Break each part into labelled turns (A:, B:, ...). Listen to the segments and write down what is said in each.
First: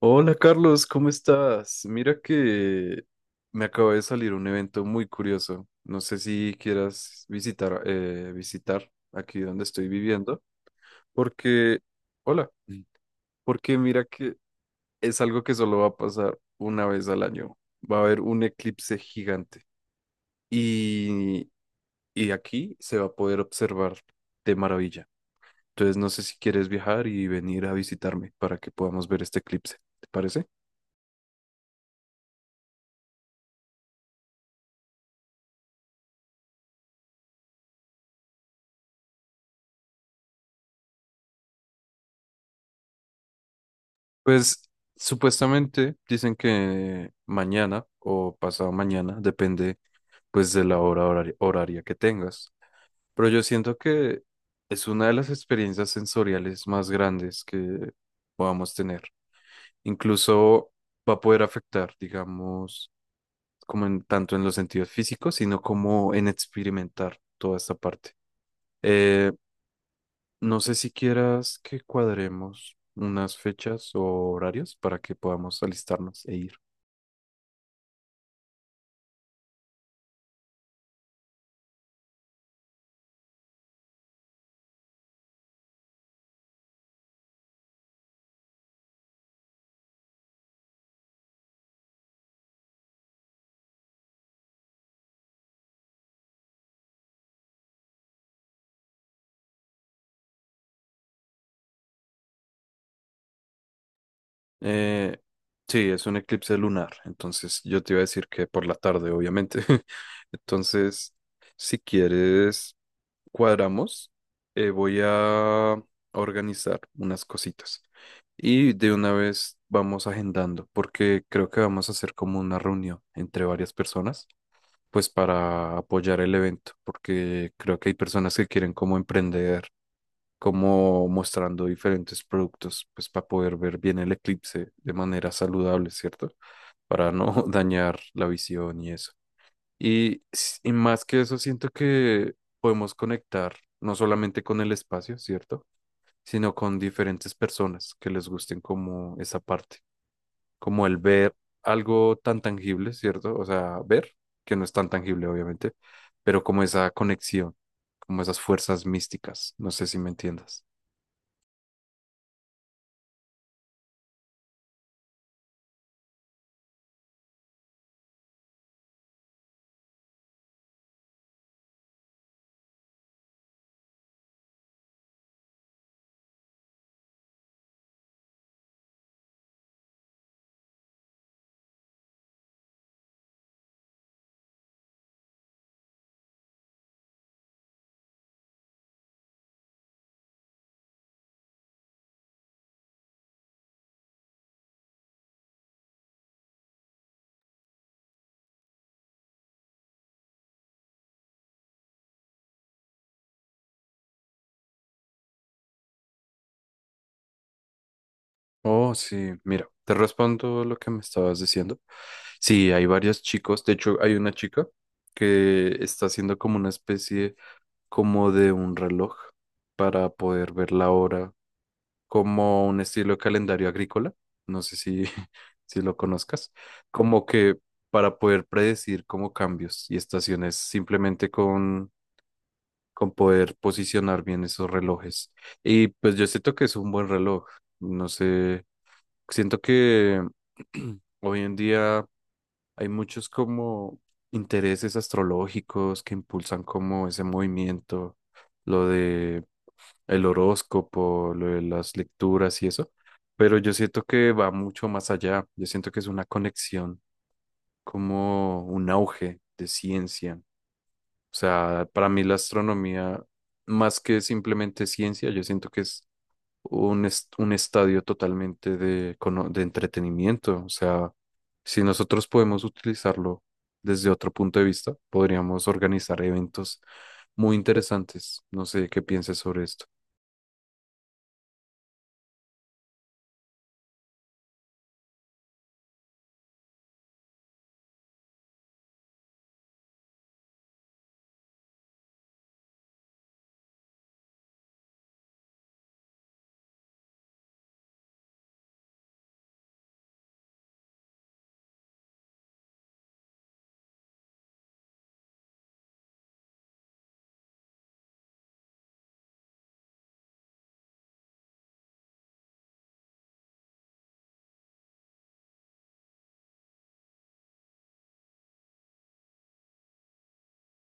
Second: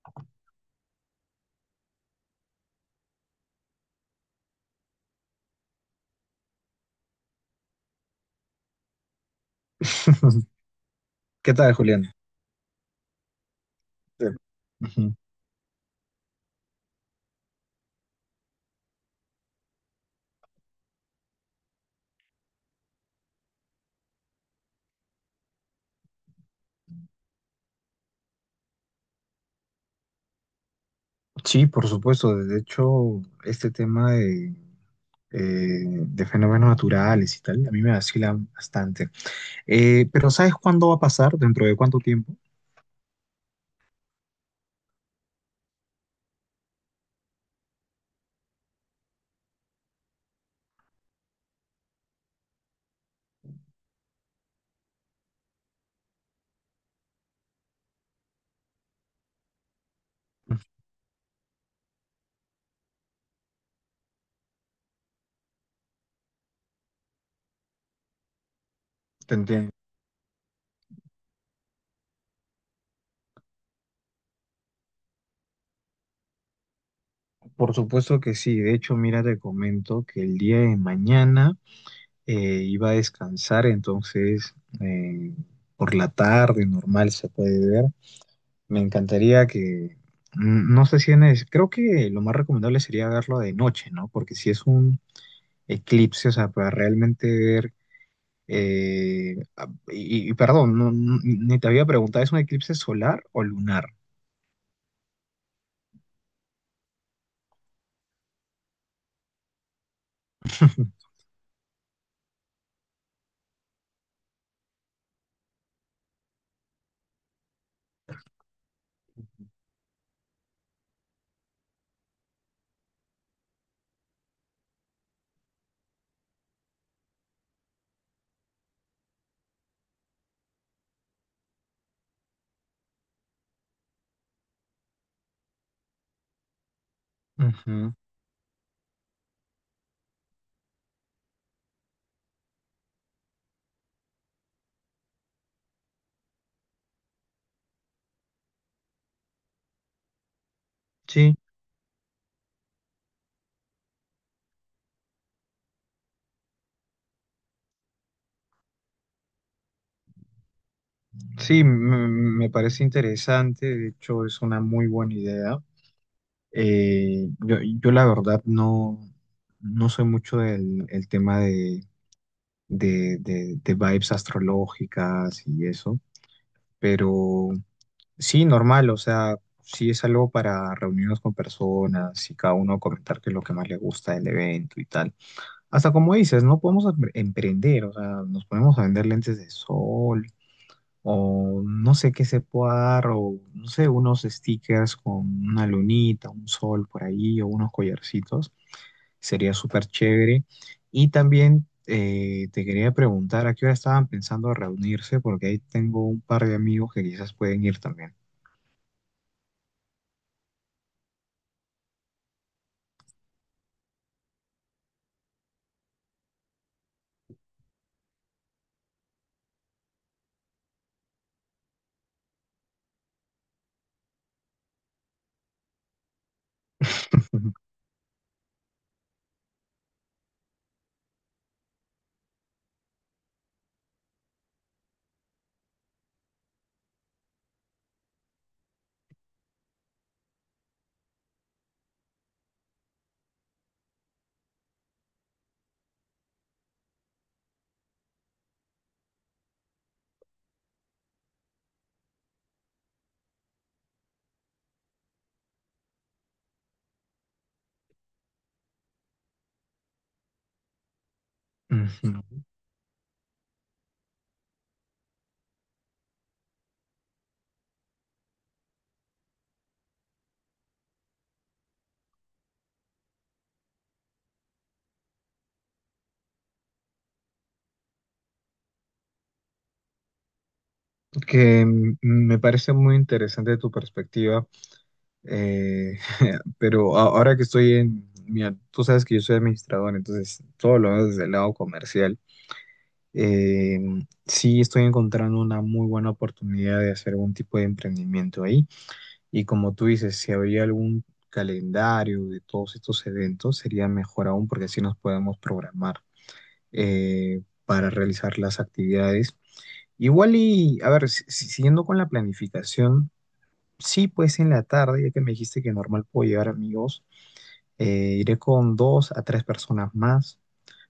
A: Hola Carlos, ¿cómo estás? Mira que me acaba de salir un evento muy curioso. No sé si quieras visitar, visitar aquí donde estoy viviendo,
B: ¿Qué tal,
A: porque,
B: Julián?
A: hola. Mm. Porque mira
B: Sí.
A: que
B: Ujú.
A: es algo que solo va a pasar una vez al año. Va a haber un eclipse gigante y, y aquí se va a poder observar de maravilla. Entonces no sé si quieres viajar y venir a visitarme para que podamos ver este eclipse. ¿Te parece?
B: Sí, por supuesto. De hecho, este tema de fenómenos naturales y tal, a mí me vacila bastante. Pero ¿sabes cuándo va a pasar? ¿Dentro de cuánto tiempo?
A: Pues supuestamente dicen que mañana o pasado mañana, depende pues de la horaria que tengas. Pero yo siento que es una de las experiencias sensoriales más grandes que podamos tener. Incluso va a poder afectar, digamos, como en, tanto en los sentidos físicos, sino como en experimentar toda esta parte. Eh,
B: Te entiendo.
A: no sé si quieras que cuadremos unas fechas o horarios para que podamos alistarnos e ir.
B: Por supuesto que sí. De hecho, mira, te comento que el día de mañana iba a descansar, entonces eh, por la tarde normal se puede ver. Me encantaría que, no sé si en es, creo que lo más recomendable sería verlo de noche, ¿no? Porque si es un eclipse, o sea, para realmente ver, y perdón, ni te había preguntado, ¿es un eclipse solar o lunar?
A: Eh, sí, es un eclipse lunar, entonces yo te iba a decir que por la tarde, obviamente. Entonces, si quieres, cuadramos. Voy a organizar unas cositas y de una vez vamos agendando, porque creo que vamos a hacer como una reunión entre varias personas, pues para apoyar el evento, porque creo que hay personas que quieren como emprender como mostrando diferentes productos, pues para poder ver bien el eclipse de manera saludable, ¿cierto? Para no
B: Ujú.
A: dañar la visión y eso. Y, y más que eso, siento que podemos conectar no solamente con el espacio, ¿cierto? Sino con diferentes personas que les gusten como esa parte, como el ver
B: Sí,
A: algo tan tangible, ¿cierto? O sea, ver, que no es tan tangible, obviamente, pero como esa conexión, como esas fuerzas místicas, no sé si me entiendas.
B: sí, me parece interesante, de hecho es una muy buena idea. Yo la verdad no, no soy mucho del el tema de vibes astrológicas y eso. Pero sí, normal, o sea, sí es algo para reunirnos con personas y cada uno comentar qué es lo que más le gusta del evento y tal. Hasta como dices, no podemos emprender, o sea, nos ponemos a vender lentes de sol, o no sé qué se pueda dar, o no sé, unos stickers con una lunita, un sol por ahí, o unos collarcitos, sería súper chévere. Y también te quería preguntar a qué hora estaban pensando reunirse, porque ahí tengo un par de amigos que quizás pueden ir también.
A: Oh, sí, mira, te respondo lo que me estabas diciendo. Sí, hay varios chicos, de hecho hay una chica que está haciendo como una especie como de un reloj para poder ver la hora, como un estilo de calendario agrícola, no sé si, si lo conozcas, como que para poder predecir como cambios y estaciones simplemente con poder posicionar bien esos relojes. Y pues yo siento que es un buen reloj, no sé. Siento que hoy en día hay muchos como intereses astrológicos que impulsan como ese movimiento, lo de el horóscopo, lo de las lecturas y eso, pero yo siento que va mucho más allá. Yo siento que es una conexión, como un auge de ciencia. O sea, para mí la
B: Ujú.
A: astronomía, más que simplemente ciencia, yo siento que es un estadio totalmente de, de entretenimiento. O sea, si nosotros podemos utilizarlo desde otro punto de vista, podríamos organizar eventos muy interesantes. No sé qué pienses sobre esto.
B: Que me parece muy interesante tu perspectiva, eh, pero ahora que estoy en, mira, tú sabes que yo soy administrador, entonces todo lo veo desde el lado comercial. Eh, sí, estoy encontrando una muy buena oportunidad de hacer algún tipo de emprendimiento ahí. Y como tú dices, si habría algún calendario de todos estos eventos, sería mejor aún porque así nos podemos programar para realizar las actividades. Igual y, a ver, siguiendo con la planificación, sí, pues en la tarde, ya que me dijiste que normal puedo llevar amigos, iré con dos a tres personas más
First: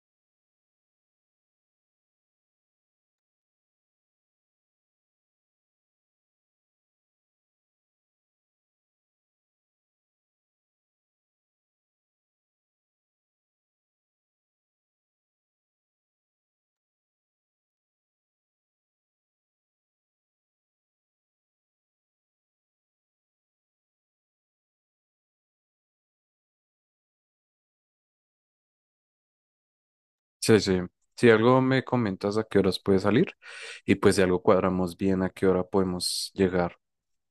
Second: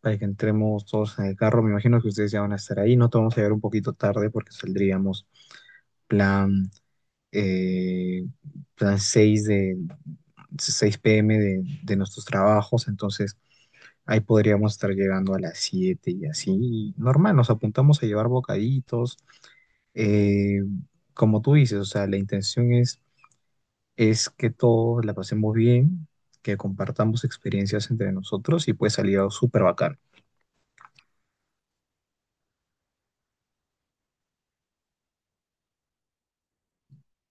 B: para que entremos todos en el carro. Me imagino que ustedes ya van a estar ahí. No te vamos a llegar un poquito tarde porque saldríamos plan, eh, plan seis, de 6 p.m. De nuestros trabajos. Entonces ahí podríamos estar llegando a las 7 y así. Y normal, nos apuntamos a llevar bocaditos. Eh, Como tú dices, o sea, es que todos la pasemos bien, que compartamos experiencias entre nosotros y puede salir algo súper bacán.
A: Sí, sí. Si algo me comentas a qué horas puede salir y pues si algo cuadramos bien a qué hora podemos llegar.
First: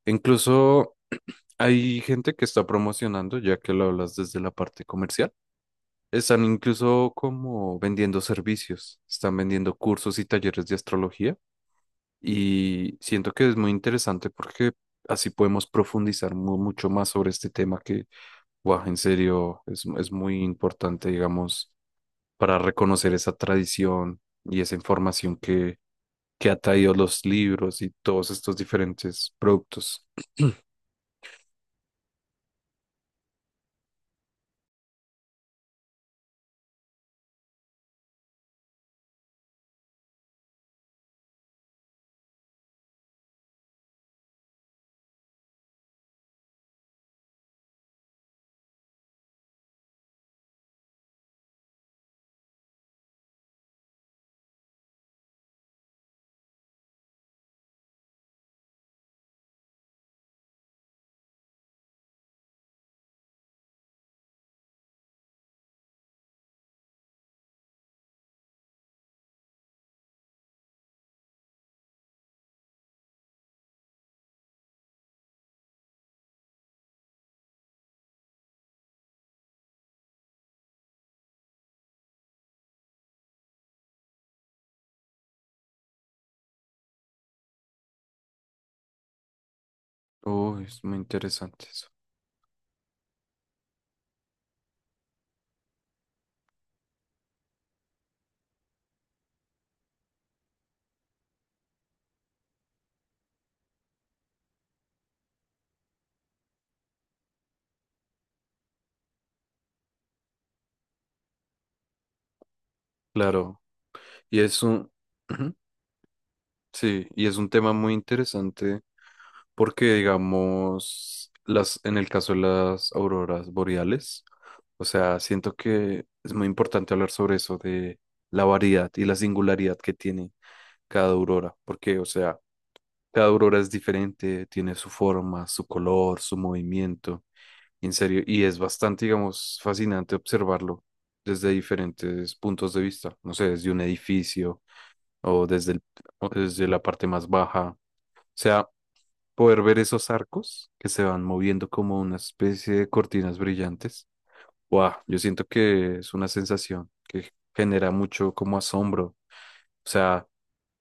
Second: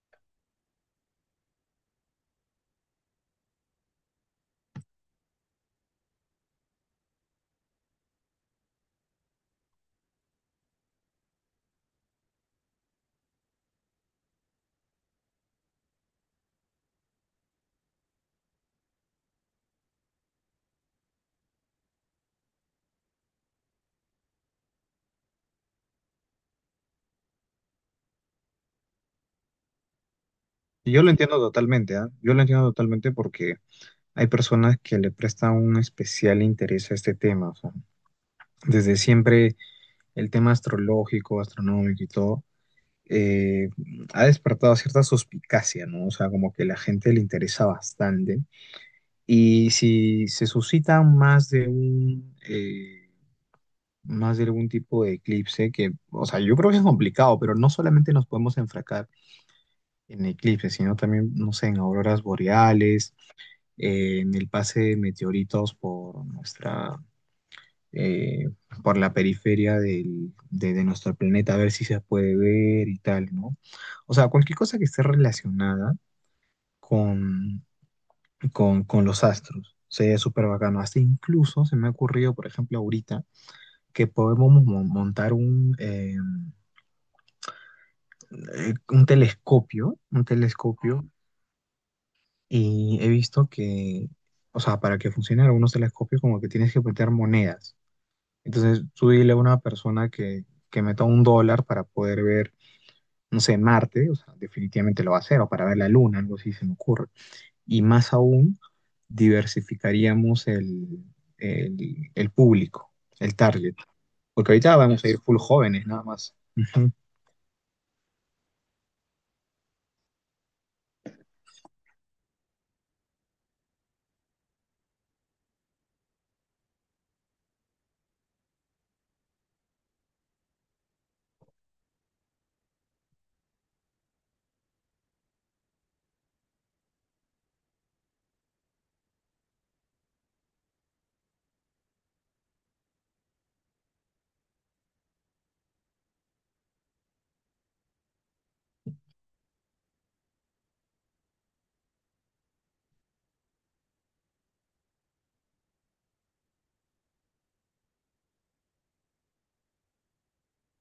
A: Incluso hay gente que está promocionando, ya que lo hablas desde la parte comercial. Están incluso como vendiendo servicios, están vendiendo cursos y talleres de astrología y siento que es muy interesante porque así podemos profundizar mucho más sobre este tema que, guau, en serio, es muy importante, digamos, para reconocer esa tradición y esa información que ha traído los libros y todos estos diferentes productos.
B: Y yo lo entiendo totalmente, ¿ah? Yo lo entiendo totalmente porque hay personas que le prestan un especial interés a este tema. O sea, desde siempre el tema astrológico, astronómico y todo, eh, ha despertado cierta suspicacia, ¿no? O sea, como que la gente le interesa bastante. Y si se suscita más de un, más de algún tipo de eclipse, que, o sea, yo creo que es complicado, pero no solamente nos podemos enfracar en eclipses, sino también, no sé, en auroras boreales, en el pase de meteoritos por nuestra, eh, por la periferia de nuestro planeta, a ver si se puede ver y tal, ¿no? O sea, cualquier cosa que esté relacionada con, con los astros. Sería súper bacano. Hasta incluso se me ha ocurrido, por ejemplo, ahorita, que podemos montar un
A: Oh, es muy
B: telescopio,
A: interesante eso.
B: y he visto que, o sea, para que funcionen algunos telescopios, como que tienes que meter monedas. Entonces, tú dile a una persona que meta un dólar para poder ver, no sé, Marte, o sea, definitivamente lo va a hacer, o para ver la Luna, algo así se me ocurre. Y más aún, diversificaríamos el, el público, el
A: Claro,
B: target,
A: y
B: porque
A: es
B: ahorita
A: un…
B: vamos a ir Yes. full
A: Ujú.
B: jóvenes, nada más. Ujú.
A: Sí, y es un tema muy interesante. Porque, digamos, las, en el caso de las auroras boreales, o sea, siento que es muy importante hablar sobre eso, de la variedad y la singularidad que tiene cada aurora, porque, o sea, cada aurora es diferente, tiene su forma, su color, su movimiento, en serio, y es bastante, digamos, fascinante observarlo desde diferentes puntos de vista, no sé, desde un edificio o desde el- o desde la parte más baja. O sea, poder ver esos arcos que se van moviendo como una especie de cortinas brillantes. Wow, yo siento que es una sensación que genera mucho como asombro. O sea,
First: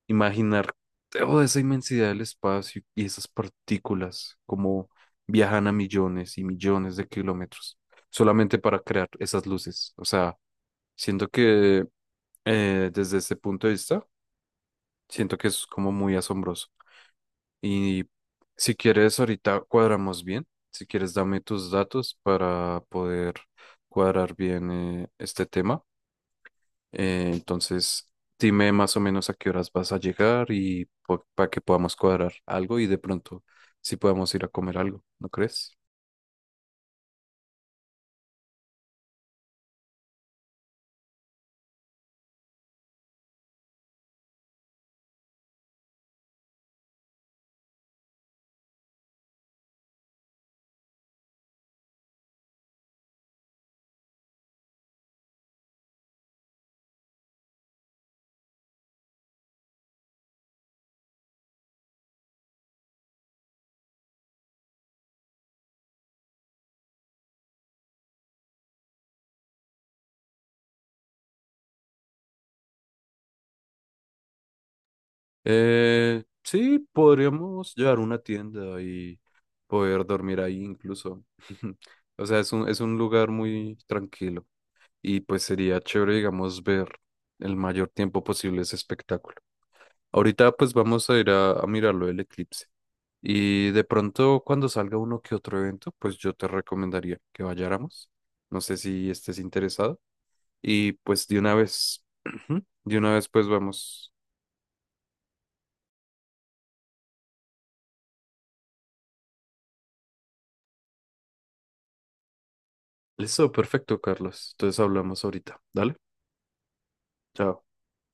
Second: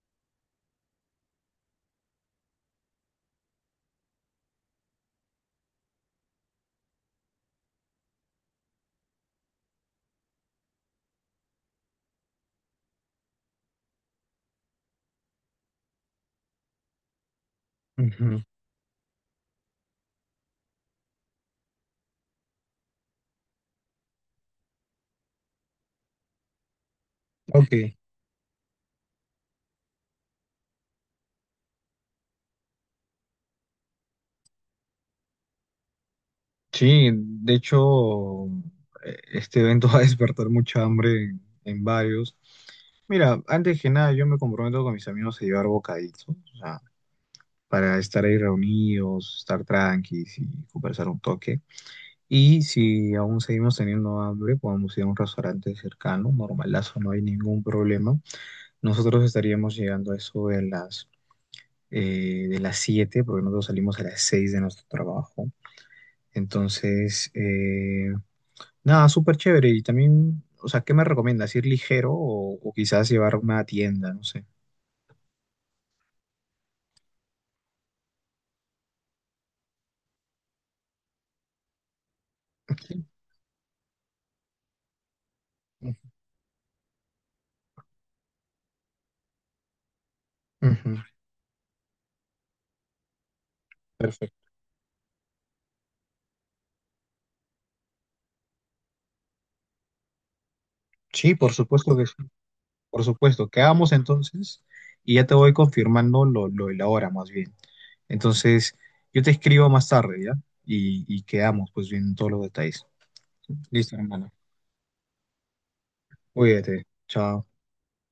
A: imaginar toda esa inmensidad del espacio y esas partículas como viajan a millones y millones de kilómetros solamente para crear esas luces. O sea, siento que desde ese punto de vista, siento que es como muy asombroso. Y
B: Ujú.
A: si quieres, ahorita cuadramos bien. Si quieres, dame tus datos para poder cuadrar bien este tema.
B: Ok.
A: Entonces, dime más o menos a qué horas vas a llegar y para que podamos cuadrar algo y de pronto si podamos ir a comer algo, ¿no crees?
B: Sí, de hecho, este evento va a despertar mucha hambre en varios. Mira, antes que nada, yo me comprometo con mis amigos a llevar bocaditos, para estar ahí reunidos, estar tranquilos y conversar un toque. Y si aún seguimos teniendo hambre, podemos ir a un restaurante cercano, normalazo, no hay ningún problema. Nosotros estaríamos llegando a eso de las 7, porque nosotros salimos a las 6 de nuestro trabajo. Entonces, nada, súper chévere. Y también, o sea, ¿qué me recomiendas? ¿Ir ligero o quizás llevar una tienda? No sé.
A: Sí, podríamos llevar una tienda y poder dormir ahí incluso. O sea, es un lugar muy tranquilo. Y pues sería chévere, digamos, ver el mayor tiempo posible ese espectáculo. Ahorita pues
B: Ujú.
A: vamos a ir a mirarlo el eclipse y de pronto
B: Perfecto.
A: cuando salga uno que otro evento, pues yo te recomendaría que vayáramos. No sé si estés interesado y pues de
B: Sí,
A: una
B: por supuesto
A: vez,
B: que sí.
A: de
B: Por
A: una vez pues
B: supuesto, quedamos
A: vamos.
B: entonces y ya te voy confirmando lo de la hora más bien. Entonces, yo te escribo más tarde, ¿ya? Y quedamos pues bien en todos los detalles.
A: Listo,
B: Listo,
A: perfecto,
B: hermano.
A: Carlos. Entonces hablamos ahorita. Dale,
B: Cuídate. Chao.
A: chao.